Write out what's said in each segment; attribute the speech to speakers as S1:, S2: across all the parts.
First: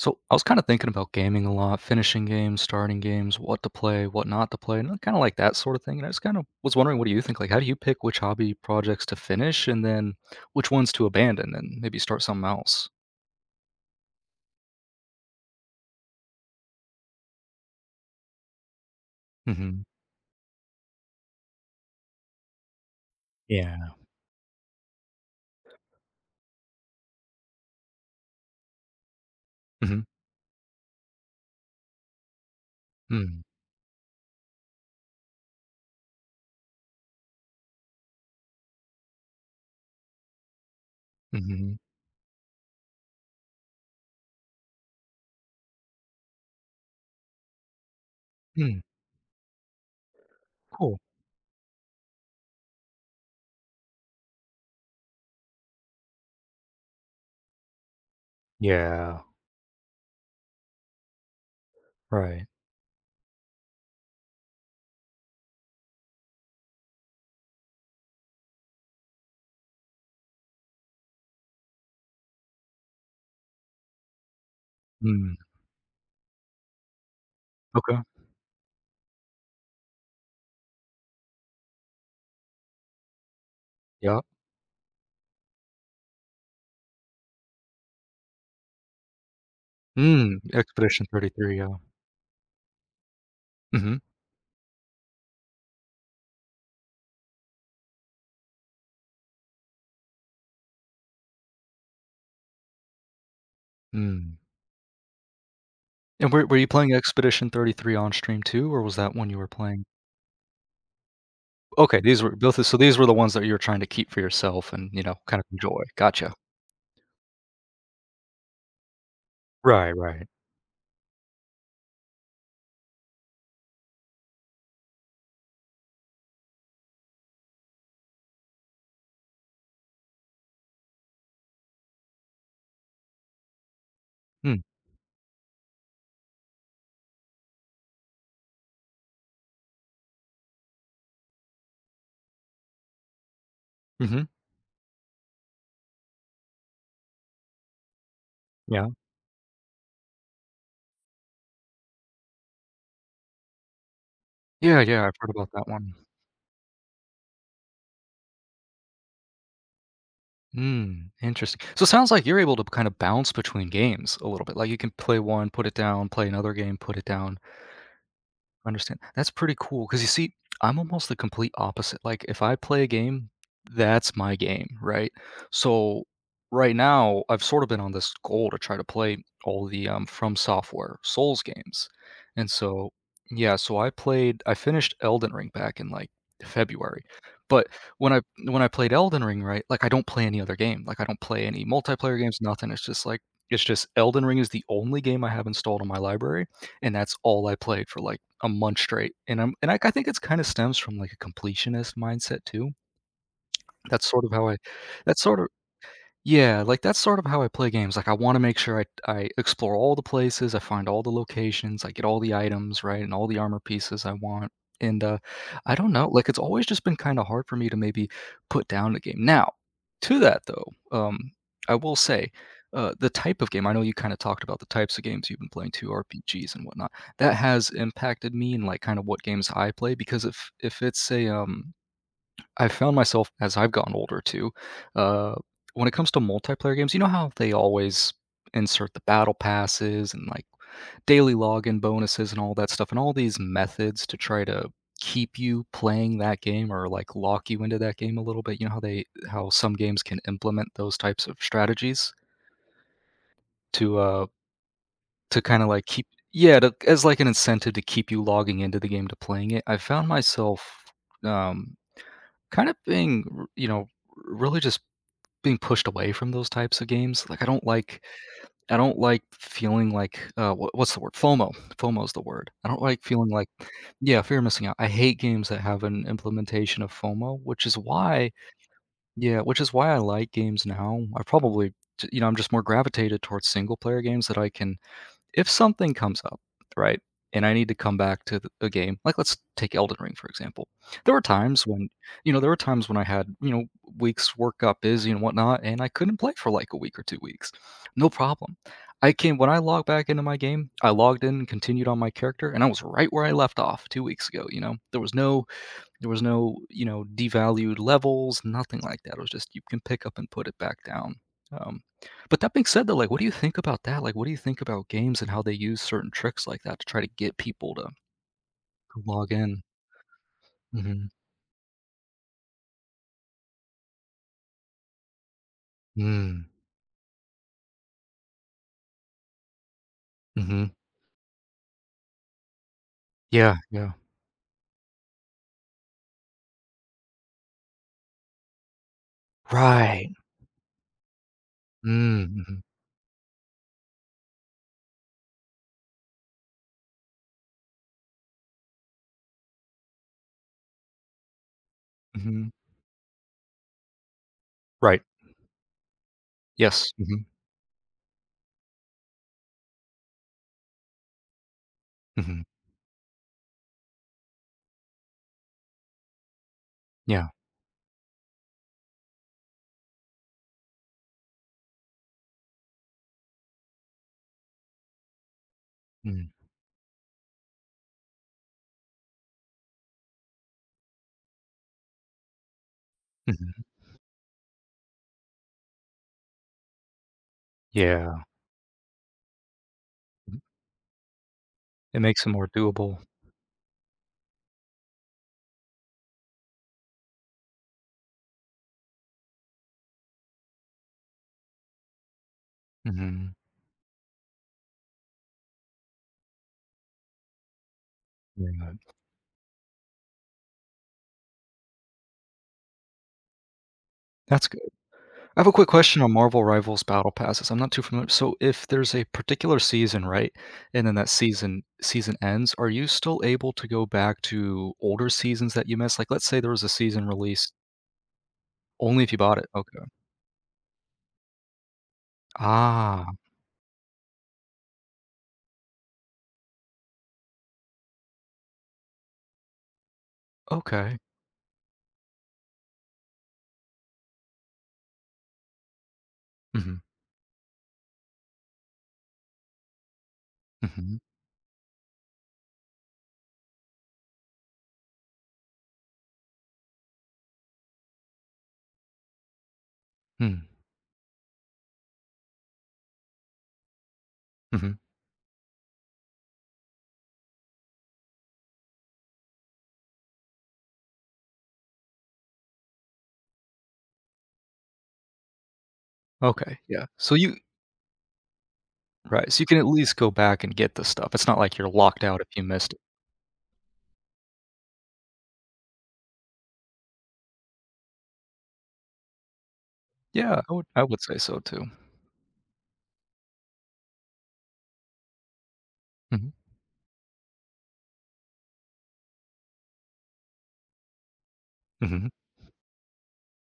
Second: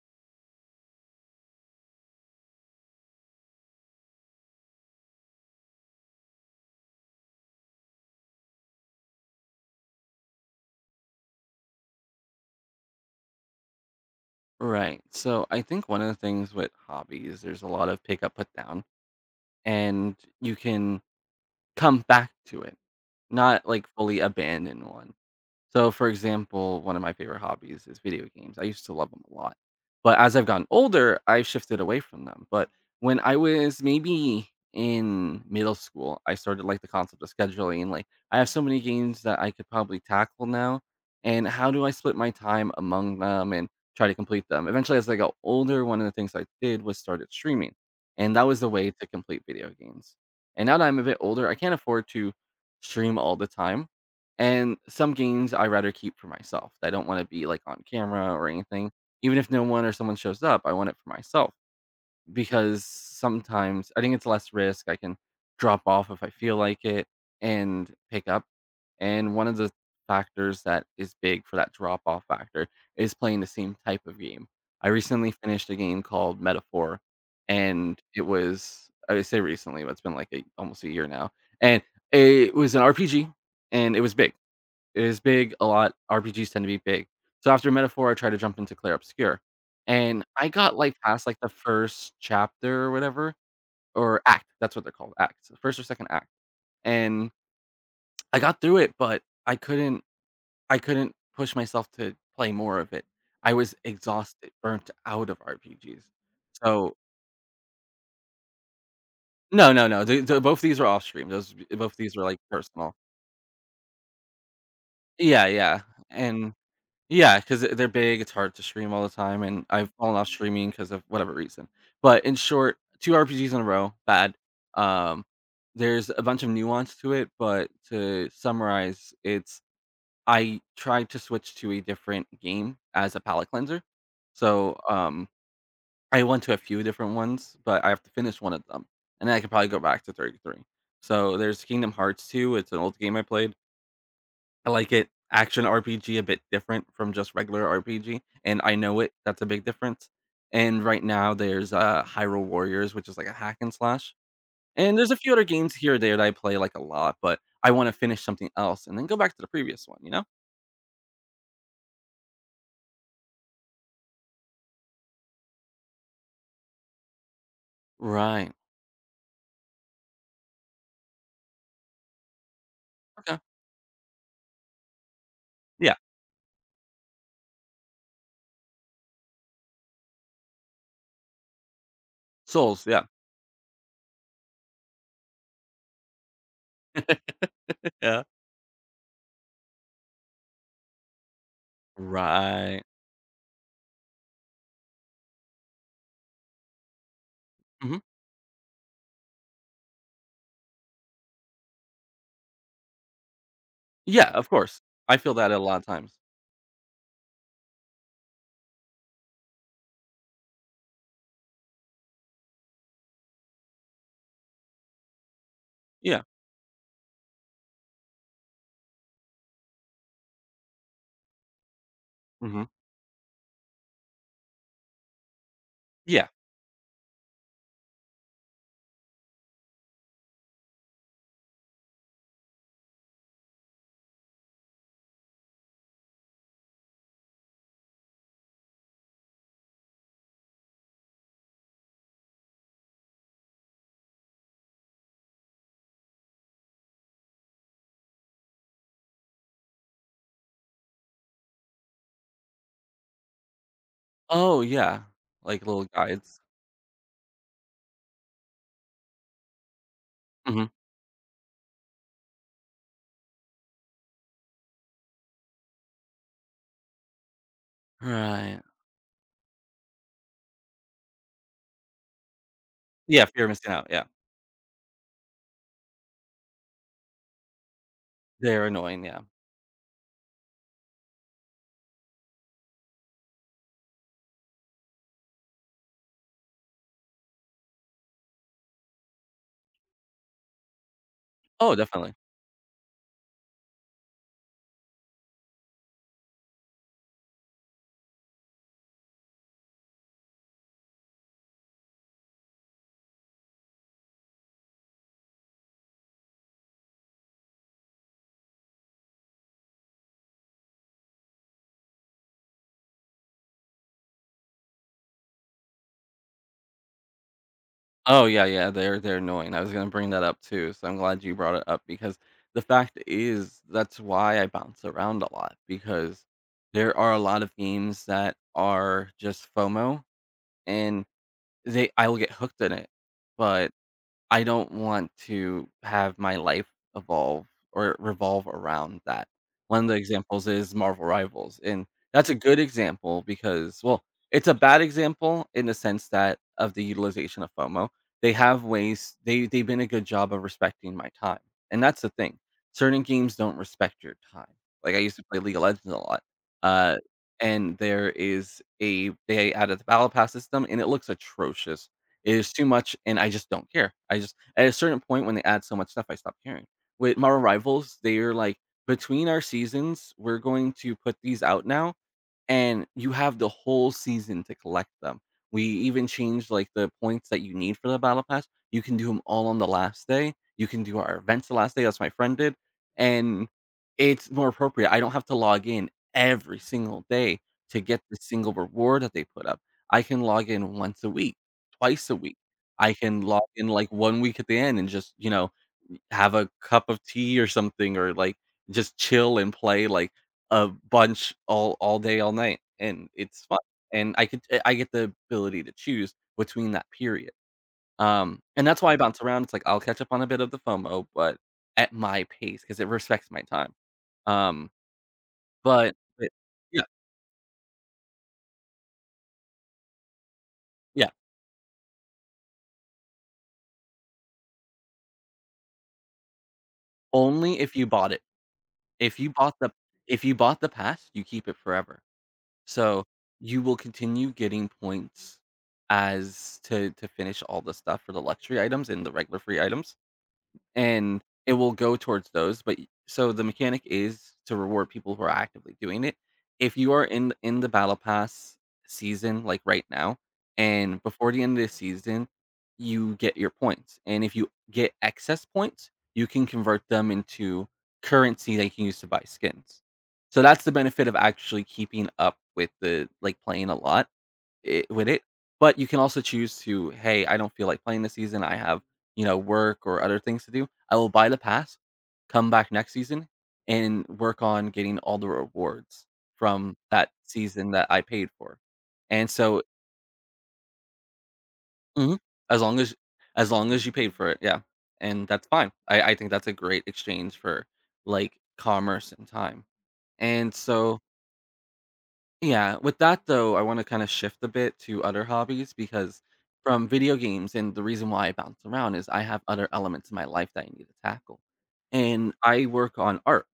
S1: So, I was kind of thinking about gaming a lot, finishing games, starting games, what to play, what not to play, and, uh, kind of, like, that sort of thing, and I was kind of was wondering what do you think, like, how do you pick which hobby projects to finish, and then which ones to abandon and maybe start something else?
S2: Right, so I think one of the things with hobbies, there's a lot of pick up, put down,
S1: Mhm.
S2: and you can come back to it, not, like,
S1: Yeah.
S2: fully abandon one. So for example, one of my favorite hobbies is video games, I used to love them a lot.
S1: Mhm.
S2: But as I've gotten older, I've shifted away from them, but when I
S1: Mm.
S2: was maybe in middle school, I started to like the concept of scheduling, like, I have so many games that I could probably tackle now, and how
S1: Mhm.
S2: do I split my time among them and try to complete them? Eventually, as I got older, one of the things I did was started streaming, and that was a
S1: Hmm.
S2: way to complete video games, and now that
S1: Cool.
S2: I'm a bit older, I can't afford to stream all the time, and some games I rather keep for myself. I don't wanna be, like, on camera or anything.
S1: Yeah.
S2: Even if no one or someone shows up, I want it for myself,
S1: Right.
S2: because sometimes I think it's less risk, I can drop off if I feel like it and pick up, and one of the factors that is big for that drop-off factor is playing the same type of game. I recently
S1: Mm.
S2: finished a game called Metaphor,
S1: Okay.
S2: and it was I just said recently, but it's been, like, a almost a year now, and it was an RPG, and it was
S1: Yeah.
S2: big. It was big, a lot RPGs tend to be big. So after Metaphor, I tried to jump into Clair Obscur, and
S1: Mm.
S2: I got, like,
S1: Expedition
S2: past, like, the
S1: 33, yeah.
S2: 1st chapter or whatever,
S1: Mhm.
S2: or act. That's what they're called, acts. The 1st or 2nd act. And I got through it, but I couldn't I couldn't push myself to play more of it. I was
S1: Mm.
S2: exhausted, burnt out of RPGs.
S1: And were were you playing
S2: So
S1: Expedition 33 on stream too, or was that one you were
S2: No,
S1: playing?
S2: no, no, the the both these are off-stream, those e both of
S1: Okay,
S2: these
S1: these
S2: were,
S1: were
S2: like,
S1: both of so
S2: personal.
S1: these were the ones that you were trying to keep for yourself, and, you know, kind of
S2: Yeah, yeah,
S1: enjoy, gotcha.
S2: and yeah, i 'cause they're big, it's hard to stream all the time, and I've
S1: Right,
S2: fallen
S1: right.
S2: off streaming 'cause of whatever reason. But, in short, 2 RPGs in a row, bad. Um, there's a bunch of nuance to it, but to summarize, it's I tried to switch to a different game as a palate cleanser,
S1: Mm.
S2: so, um, I went to a few different ones, but I have to finish one of them, and then I can probably go back to 33. So there's Kingdom Hearts II, it's an old game I played
S1: Mhm.
S2: I like it. Action RPG, a bit different from just regular RPG, and I
S1: Yeah.
S2: know it. That's a big difference, and right now, there's, uh, Hyrule Warriors, which is, like, a hack and slash.
S1: Yeah,
S2: And
S1: yeah,
S2: there's
S1: I've
S2: a
S1: heard
S2: few other
S1: about that
S2: games here
S1: one.
S2: or there that I play, like, a lot, but I wanna finish something else and then go back to the previous one, you know?
S1: Mm, interest so, it sounds like you're able to, kind of, bounce between games a little bit, like, you can play one, put it down, play another game, put it down.
S2: Right.
S1: Understand. That's pretty cool, 'cause you see, I'm almost the complete opposite. Like, if I play a game,
S2: Yeah.
S1: that's my game, right?
S2: Yeah.
S1: So, right now, I've sorta been on this goal to try to play all the, um, FromSoftware Souls games, and
S2: Souls,
S1: so,
S2: yeah.
S1: yeah, so I played I finished Elden Ring back in, like, February, but when I
S2: Yeah.
S1: when I played Elden Ring, right, like, I don't play any other game, like, I don't play any multiplayer games, nothing. It's,
S2: Right.
S1: just, like, it's, just, Elden Ring is the only game I have installed on my library, and that's all I played for,
S2: Mhm.
S1: like, a month straight, and I'm and, like, think it, kind of, stems from, like, a completionist mindset too. That's sort
S2: Yeah,
S1: of
S2: of
S1: how I
S2: course. I
S1: that's
S2: feel
S1: sort of
S2: that a lotta times.
S1: yeah, like, that's sort of how I play games, like, I wanna make sure I I explore all the places, I find all the locations, I get all the items, right, and all the armor pieces I want, and, uh, I don't know.
S2: Yeah.
S1: Like, it's always, just, been, kinda, hard for me to, maybe, put down a game. Now, to that though, um, I will say,
S2: Mhm.
S1: uh, the type of game, I know you, kinda, talked about the types of games you've been playing too,
S2: Yeah.
S1: RPGs and whatnot- that has impacted me in, like, kinda, what games I play because if if it's a, um I've found myself, as I've gotten older too, uh, when it comes to multiplayer games, you know how they always insert the battle passes and, like, daily login bonuses and all that stuff, and all these methods to try to keep you playing that game or, like, lock you into that game a little bit, you know how they how some games can implement those types of strategies to, uh,
S2: Oh, yeah,
S1: to,
S2: like
S1: kinda,
S2: little
S1: like, keep
S2: guides.
S1: yeah, to as, like, an incentive to keep you logging into the game to playing it. I've found myself,
S2: Mhm.
S1: um, kinda being r you know, really, just, being pushed away from those types of games, like, I don't like
S2: Right.
S1: I don't like f feeling like, uh, what what's the word? FOMO. FOMO is the word. I don't like
S2: Yeah,
S1: feeling
S2: fear
S1: like
S2: of missing out, yeah.
S1: yeah, fear of missing out. I hate games that have an implementation of FOMO, which is why
S2: They're annoying, yeah.
S1: yeah, which is why I like games now. I probably, t you know, I'm, just, more gravitated towards single-player games that I can if something comes up, right, and I need to come back to the game, like let's take Elden Ring for example. There were times
S2: Oh,
S1: when,
S2: definitely.
S1: you know, there were times when I had, you know, weeks work got busy and whatnot, and I couldn't play for, like, a week or 2 weeks. No problem. I came when I logged back into my game, I logged in and continued on my character, and I was right where I left off 2 weeks ago, you know? There was no there was no, you know, devalued levels, nothing like that, it was just you can pick up and put it back down. Um, but that being said though, like, what do you think about that? Like, what do you think about games and how they use certain tricks like that to try to get people to
S2: Oh, yeah, yeah, they're they're
S1: log
S2: annoying. I
S1: in?
S2: was gonna bring that up too, so I'm
S1: Mhm.
S2: glad you brought it up because the fact i is that's why I bounce around a lot, because
S1: Mm.
S2: there are a lot of games that are, just, FOMO,
S1: Mhm.
S2: and they I will get hooked in it,
S1: Yeah,
S2: but
S1: yeah.
S2: I don't want to have my life evolve or revolve around that. One of the
S1: Right!
S2: examples is Marvel Rivals, and
S1: Mm.
S2: that's a good
S1: Mhm.
S2: example because well, it's a bad example in the sense that of the utilization of FOMO. They have ways they they've been a good job of respecting my time, and that's the thing,
S1: Mhm.
S2: certain games don't respect your time. Like, I
S1: Right.
S2: used to play League of Legends a lot,
S1: Yes.
S2: uh,
S1: Mhm.
S2: and there is a th they added the battle pass system, and it looks atrocious. It
S1: Mhm.
S2: is too much, and I just don't care. I just at a certain point, when they add so much stuff, I stop caring. With
S1: Yeah.
S2: Marvel Rivals, they're like, "Between our seasons, we're going to put these out now, and you have the whole season to collect them. We even
S1: Mm.
S2: changed, like, the points that you need for the battle pass, you can do 'em all on the last day. You can do our events the last day," as my friend did, and
S1: Mhm.
S2: it's more appropriate. I don't have to log in every single day to get the
S1: Yeah.
S2: single reward that they put up. I can log in once a week,
S1: It
S2: twice a
S1: makes it
S2: week,
S1: more
S2: I
S1: doable.
S2: can log in, like, 1 week at the end and, just, you know, n have a cup of tea or something or, like, just, chill and play, like, a bunch all all day, all night, and
S1: Mhm.
S2: it's fun, and I could d I get the ability to choose between that period. Um,
S1: You're
S2: and that's
S1: nuts.
S2: why I bounce around, it's like I'll catch up on a bit of the FOMO, but at my pace, 'cause it respects my time.
S1: That's good.
S2: Um,
S1: I have a quick
S2: but
S1: question on
S2: but
S1: Marvel Rivals
S2: yeah.
S1: BattlePasses, I'm not too familiar. So, if there's a particular season, right, and then that
S2: Yeah.
S1: season season ends, are you still able to go back to older seasons that you missed? Like, let's say there was a season released
S2: Only if you bought it.
S1: Only if you
S2: If you
S1: bought it.
S2: bought the b
S1: Okay.
S2: if you bought the pass, you keep it forever. So,
S1: Ah.
S2: you will continue getting points as to to finish all the stuff for the luxury items and the regular free items,
S1: Okay.
S2: and it will go towards those, but y so, the mechanic is to reward people who are actively doing it. If
S1: Mhm.
S2: you are in th in the BattlePass season, like, right now,
S1: Mhm.
S2: and before the end of the season, you get your points, and if you get excess points, you can convert them into currency that you can use to buy skins. So,
S1: Mm.
S2: that's the benefit of actually keeping up with the like, playing a lot,
S1: Mhm.
S2: it with it, but you can also choose to, "Hey, I don't feel like playing this season. I have, you know, work or other things to do. I will buy the pass, come back next season, and work on getting all the rewards
S1: Okay.
S2: from
S1: Yeah.
S2: that
S1: So, you
S2: season that I paid for." and
S1: Right. So, you can
S2: so
S1: at least go back and get the stuff, it's not like you're locked
S2: Mhm,
S1: out if you
S2: as
S1: missed it.
S2: long as y as long as you paid for it, yeah, and that's fine. I I think that's a great exchange for, like, commerce and time.
S1: Yeah. I
S2: And
S1: would I
S2: so
S1: would say so too.
S2: Yeah. With that, though, I wanna kinda shift a bit to other hobbies, because
S1: Mhm.
S2: from video games and the reason why I bounce around is, I have other elements in my life that I need to tackle.
S1: Mhm.
S2: And I work on art.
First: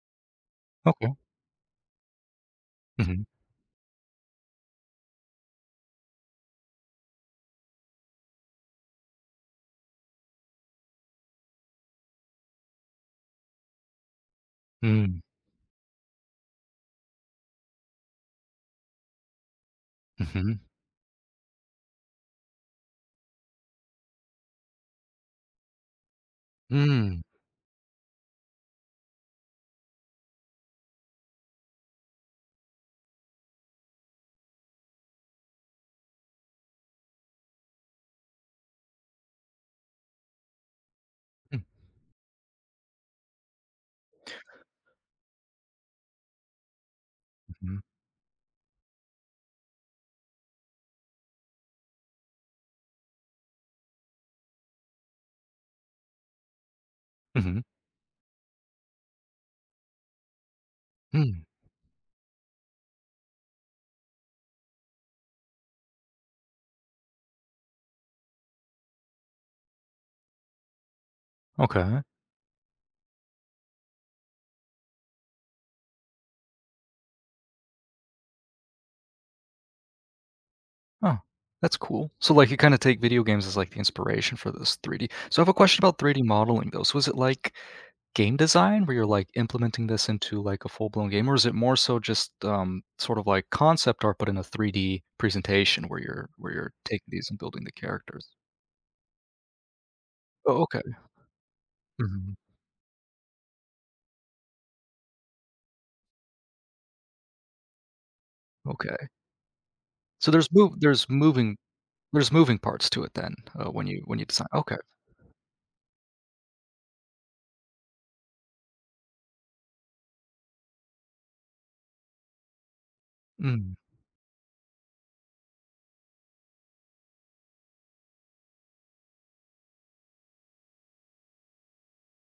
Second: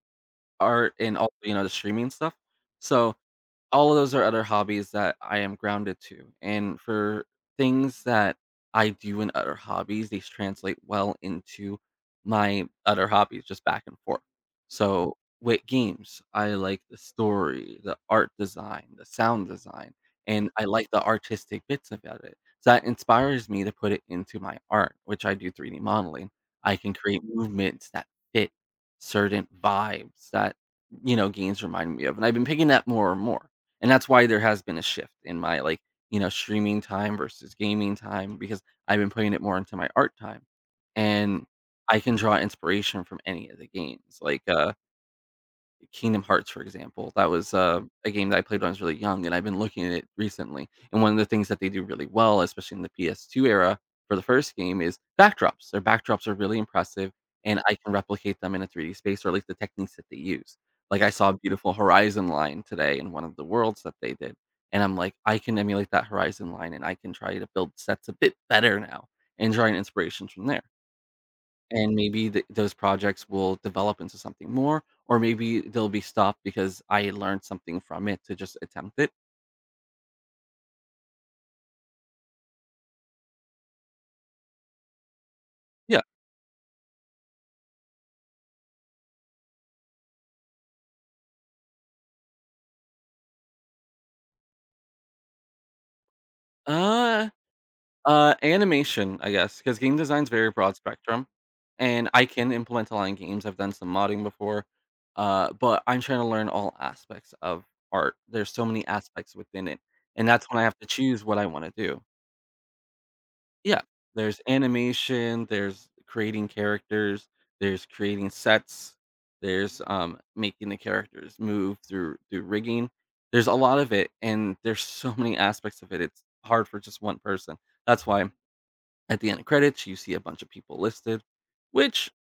S2: Art
S1: Okay.
S2: and also, you know, the streaming stuff, so,
S1: Mhm.
S2: all of those are other hobbies that I am grounded to, and for things that I do in other hobbies, these translate well into my other hobbies, just back and forth. So,
S1: Hmm.
S2: with games, I like the story, the art design, the sound design, and I
S1: Mhm.
S2: like the artistic bits about it, so that inspires me to put it into my art, which, I do 3D modeling. I can create
S1: Mm.
S2: movements that fit certain vibes that y you know, games remind me of, and I've been picking that more and more. And that's why there has been a shift in my, like, you know, streaming time versus gaming time, because I've been putting it more into my art time. And
S1: Hmm.
S2: I can draw inspiration from any of the games, like, uh Kingdom Hearts, for example. That was,
S1: Mhm.
S2: uh, a game that I played when I was really young, and I've been looking at it recently, and one of the things that they do really well, especially in the PS2 era, for the first game, is backdrops. Their backdrops are really impressive, and
S1: Mhm.
S2: I can replicate them in a 3D space, or at least the techniques that they use. Like, I saw a
S1: Hmm.
S2: beautiful horizon line today in one of the worlds that they did, and I'm, like, "I can emulate that horizon line, and I can try to build sets a bit better now, and draw an inspirations from there." And
S1: Okay.
S2: maybe the those projects will develop into something more, or maybe they'll be stopped because I learned something from it to just attempt it
S1: Oh, that's cool. So, like, you kinda take video games as, like, the inspiration for this 3D so I have a question about
S2: Yeah.
S1: 3D modeling, though, so is it like game design, where you're, like, implementing this into, like, a full-blown game, or is it more so just, um, sort of like concept art, but in a 3D presentation where you're where you're taking these
S2: Uh
S1: and building the characters?
S2: uh, animation, I guess, 'cause game design's a very
S1: Oh,
S2: broad
S1: okay.
S2: spectrum, and I
S1: Mhm.
S2: can implement a lot in games, I've done some modding before, uh, but I'm trying to learn all aspects of art. There's so many
S1: Okay.
S2: aspects within it, and
S1: So
S2: that's
S1: there's
S2: why I
S1: mo
S2: have to
S1: there's
S2: choose what I
S1: moving
S2: wanna do.
S1: there's moving parts to it then, uh,
S2: Yeah.
S1: when you when you
S2: There's
S1: design okay.
S2: animation, there's creating characters, there's creating sets, there's, um, making the characters move through through rigging. There's a
S1: Mm.
S2: lot of it, and there's so many aspects of it, it's hard for just one person. That's why at the end credits, you see a bunch of people listed, which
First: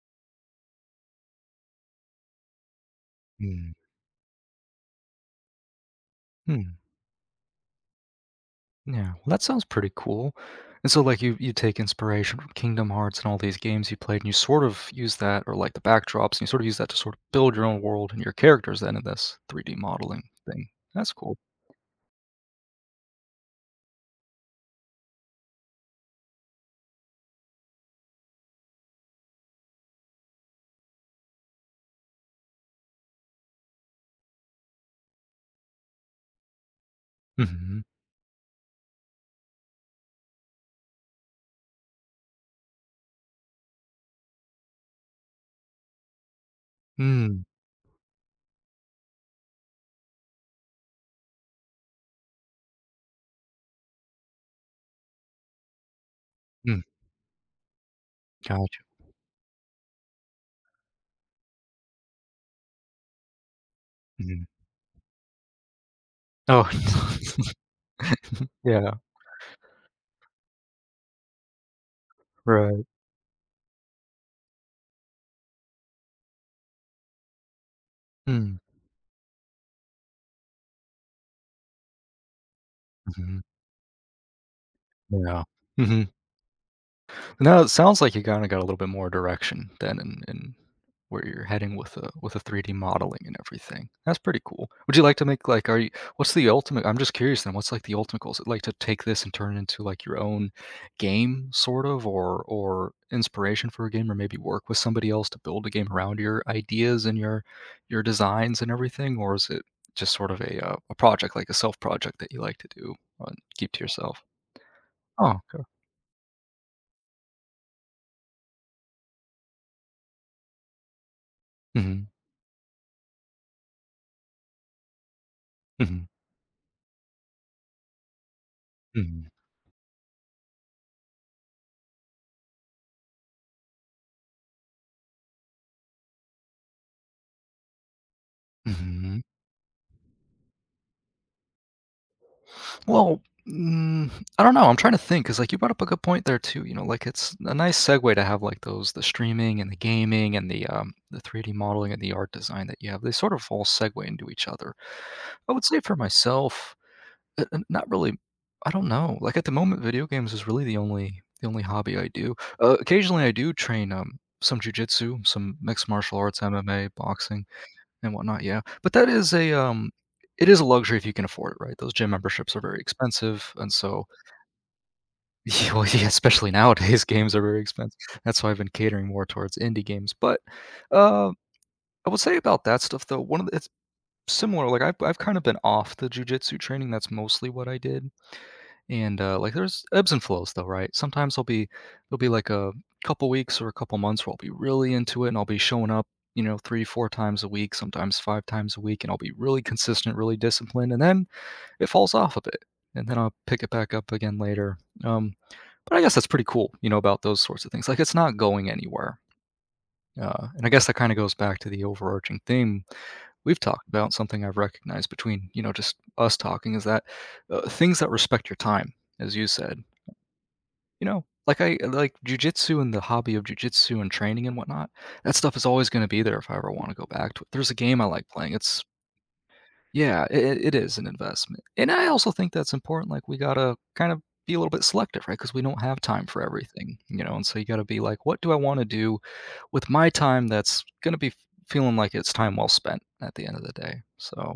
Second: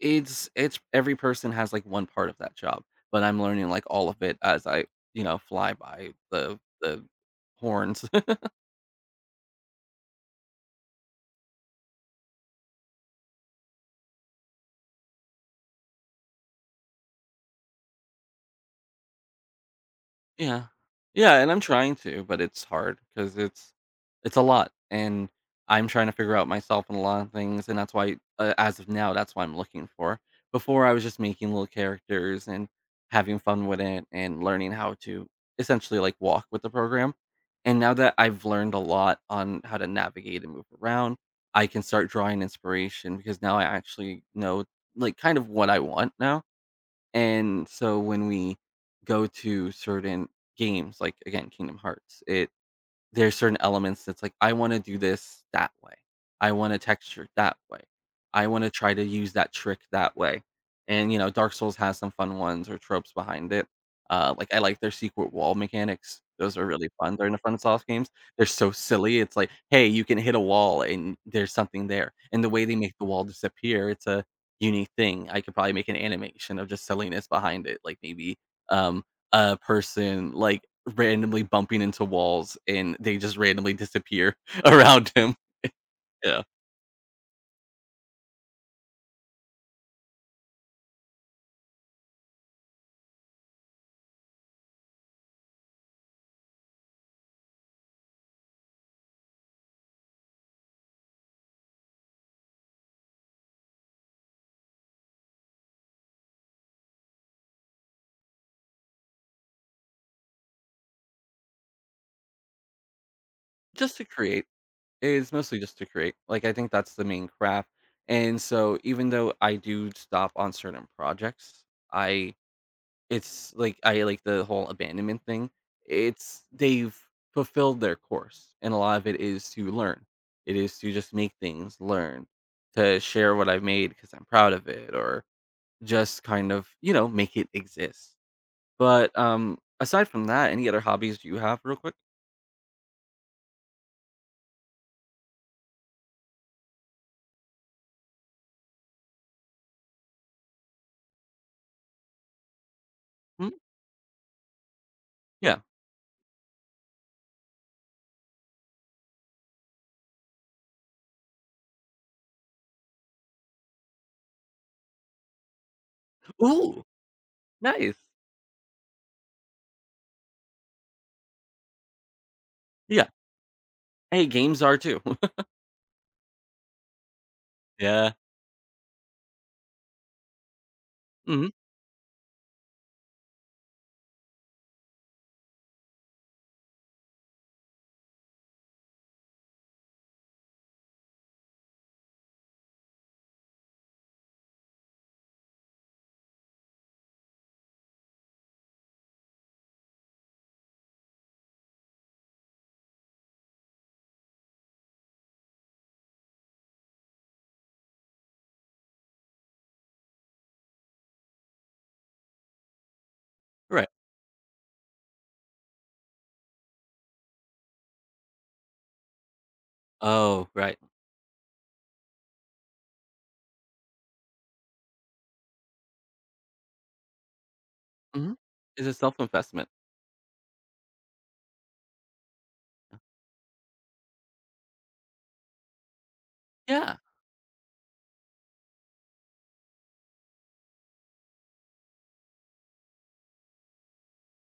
S2: it's it's every person has, like, one part of that job, but I'm learning,
S1: Mm.
S2: like, all of it as I, you know, fly by the
S1: Hmm.
S2: the horns.
S1: Yeah. Well, that sounds pretty cool. And so, like, you you take inspiration from Kingdom Hearts and all these games you played, and you sort of use that or, like, the backdrops, and you sorta use that to sort of build your own world and your characters, then, in this 3D modeling
S2: Yeah.
S1: thing. That's cool.
S2: Yeah, and I'm trying to, but it's hard, 'cause it's it's a lot, and I'm trying to figure out myself in a lotta things, and that's why uh, as of now, that's what I'm looking for. Before, I was just making little characters, and having fun with it, and learning how to, essentially, like, walk with the program. And
S1: Mhm.
S2: now that I've learned a lot on how to navigate and move around, I can start drawing inspiration, because now I actually know, like, kind of what I want now.
S1: Mm.
S2: And so, when we go to certain games, like, again, Kingdom Hearts, it there's certain elements, that's, like, "I wanna do this that way. I want a
S1: Mm.
S2: texture that way. I wanna
S1: Gotcha.
S2: try to use that trick that way." And, you know, Dark Souls has some fun ones or tropes behind it. Uh,
S1: Mhm.
S2: like, I like their secret wall mechanics. Those are
S1: Oh,
S2: really fun, they're in the FromSoft games. They're so
S1: yeah.
S2: silly, It's, like, "Hey, you can hit a wall, and there's something there." And the way they
S1: Right.
S2: make the wall disappear, it's a unique thing. I could probably make an animation of just silliness behind it, like, maybe,
S1: Mm.
S2: um, a person, like, randomly bumping into walls, and they just
S1: Mhm.
S2: randomly disappear around him.
S1: Yeah. Mhm.
S2: Yeah.
S1: No, it sounds like you kinda got a little bit more direction, then, in in where you're heading with the with the 3D modeling and everything. That's pretty cool. Would you like to make, like are you what's the ultimate I'm just curious then, what's, like, the ultimate goal? Is it, like, to take this and turn it into, like, your own game, sort of, or or inspiration for a game, or maybe work with somebody else to build a game around your ideas and your your designs and everything? Or is it just sort of a, uh a project like, a self project that you like to do or keep to
S2: Just to
S1: yourself?
S2: create. It is
S1: Oh,
S2: mostly
S1: coo
S2: just to create. Like, I think that's the main craft, and so even though I do stop on certain projects,
S1: Mhm.
S2: I it's like, I like the whole abandonment thing. I
S1: Mhm.
S2: it's they've fulfilled their course, and a lot of it
S1: Mhm.
S2: is to learn. It is to just make things, learn, to share what I've made, 'cause I'm proud of it, or just kind of, you know, make it exist. But,
S1: Mhm.
S2: um, aside from that, any other hobbies do you have, real quick?
S1: Well mm, I don't know. I'm trying to think 'cause, like, you brought up a good point there too, you know, like, it's a nice segue to have, like, those the streaming, and the gaming, and the, um the 3D modeling and the art design that you have, they sort of
S2: Hmm?
S1: all segue into each other. I
S2: Yeah.
S1: would say for myself, eh eh not really I don't know. Like, at the moment, video games is really the only the only hobby I do. Uh, occasionally I do train, um, some jujitsu, some mixed martial arts,
S2: Ooh.
S1: MMA, boxing,
S2: Nice.
S1: and whatnot, yeah, but that is a, um it is a luxury if you can afford it, right? Those gym memberships are very
S2: Yeah.
S1: expensive, and so
S2: Hey, games are too.
S1: Y Oh yeah, especially nowadays, games are very expensive.
S2: Yeah.
S1: That's why I've been catering more towards indie games, but, uh,
S2: Mhm.
S1: I will say about that stuff though, one of the it's similar, like, I've I've kind of been off the jujitsu training, that's mostly what I did, and, uh like, there's ebbs and flows though, right? Sometimes I'll be it'll be, like, a couple weeks or a couple months where I'll be really into it and I'll be showing up, you know, 3, 4 times a week, sometimes 5 times a week, and I'll be really consistent, really disciplined, and then it falls off a bit, and then I'll pick it back up again later. Um, but I guess that's pretty cool, you know, about those sorts of things. Like, it's not going anywhere. Uh, and I guess that kinda goes back to the overarching theme we've talked
S2: Right.
S1: about, something I've recognized between, you know, just us talking is that, uh, things that respect your time, as you said
S2: Oh, right.
S1: you know, like I uh, like, jujitsu, and the hobby of jujitsu, and training and whatnot, that stuff is always gonna be there if I ever wanna go back to it There's a game I like
S2: Mhm.
S1: playing, it's
S2: It's a self investment.
S1: Yeah, it it it is an investment, and I also think that's important, like, we gotta kind of be a little bit selective, right? 'Cause we don't have time for
S2: Yeah.
S1: everything, you know, and so you gotta be like, "What do I wanna do with my time that's gonna be feeling like it's time well spent, at the end of the day?" So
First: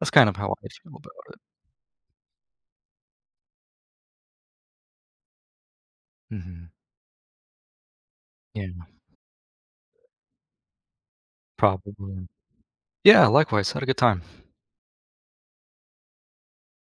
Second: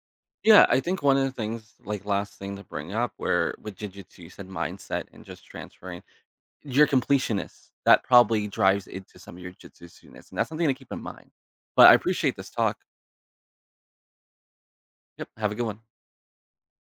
S1: that's kind of how I
S2: Yeah,
S1: I
S2: I
S1: feel
S2: think
S1: about
S2: one of the
S1: it.
S2: things like, last thing to bring up, where with jujitsu, you said mindset, and just transferring
S1: Mhm.
S2: you're completionist; that probably
S1: Yeah.
S2: drives into some of your jujitsu-ness, and that's something to keep in mind, but I
S1: Probably.
S2: appreciate this talk.
S1: Yeah, likewise, had a good time.
S2: Yep, have a good one.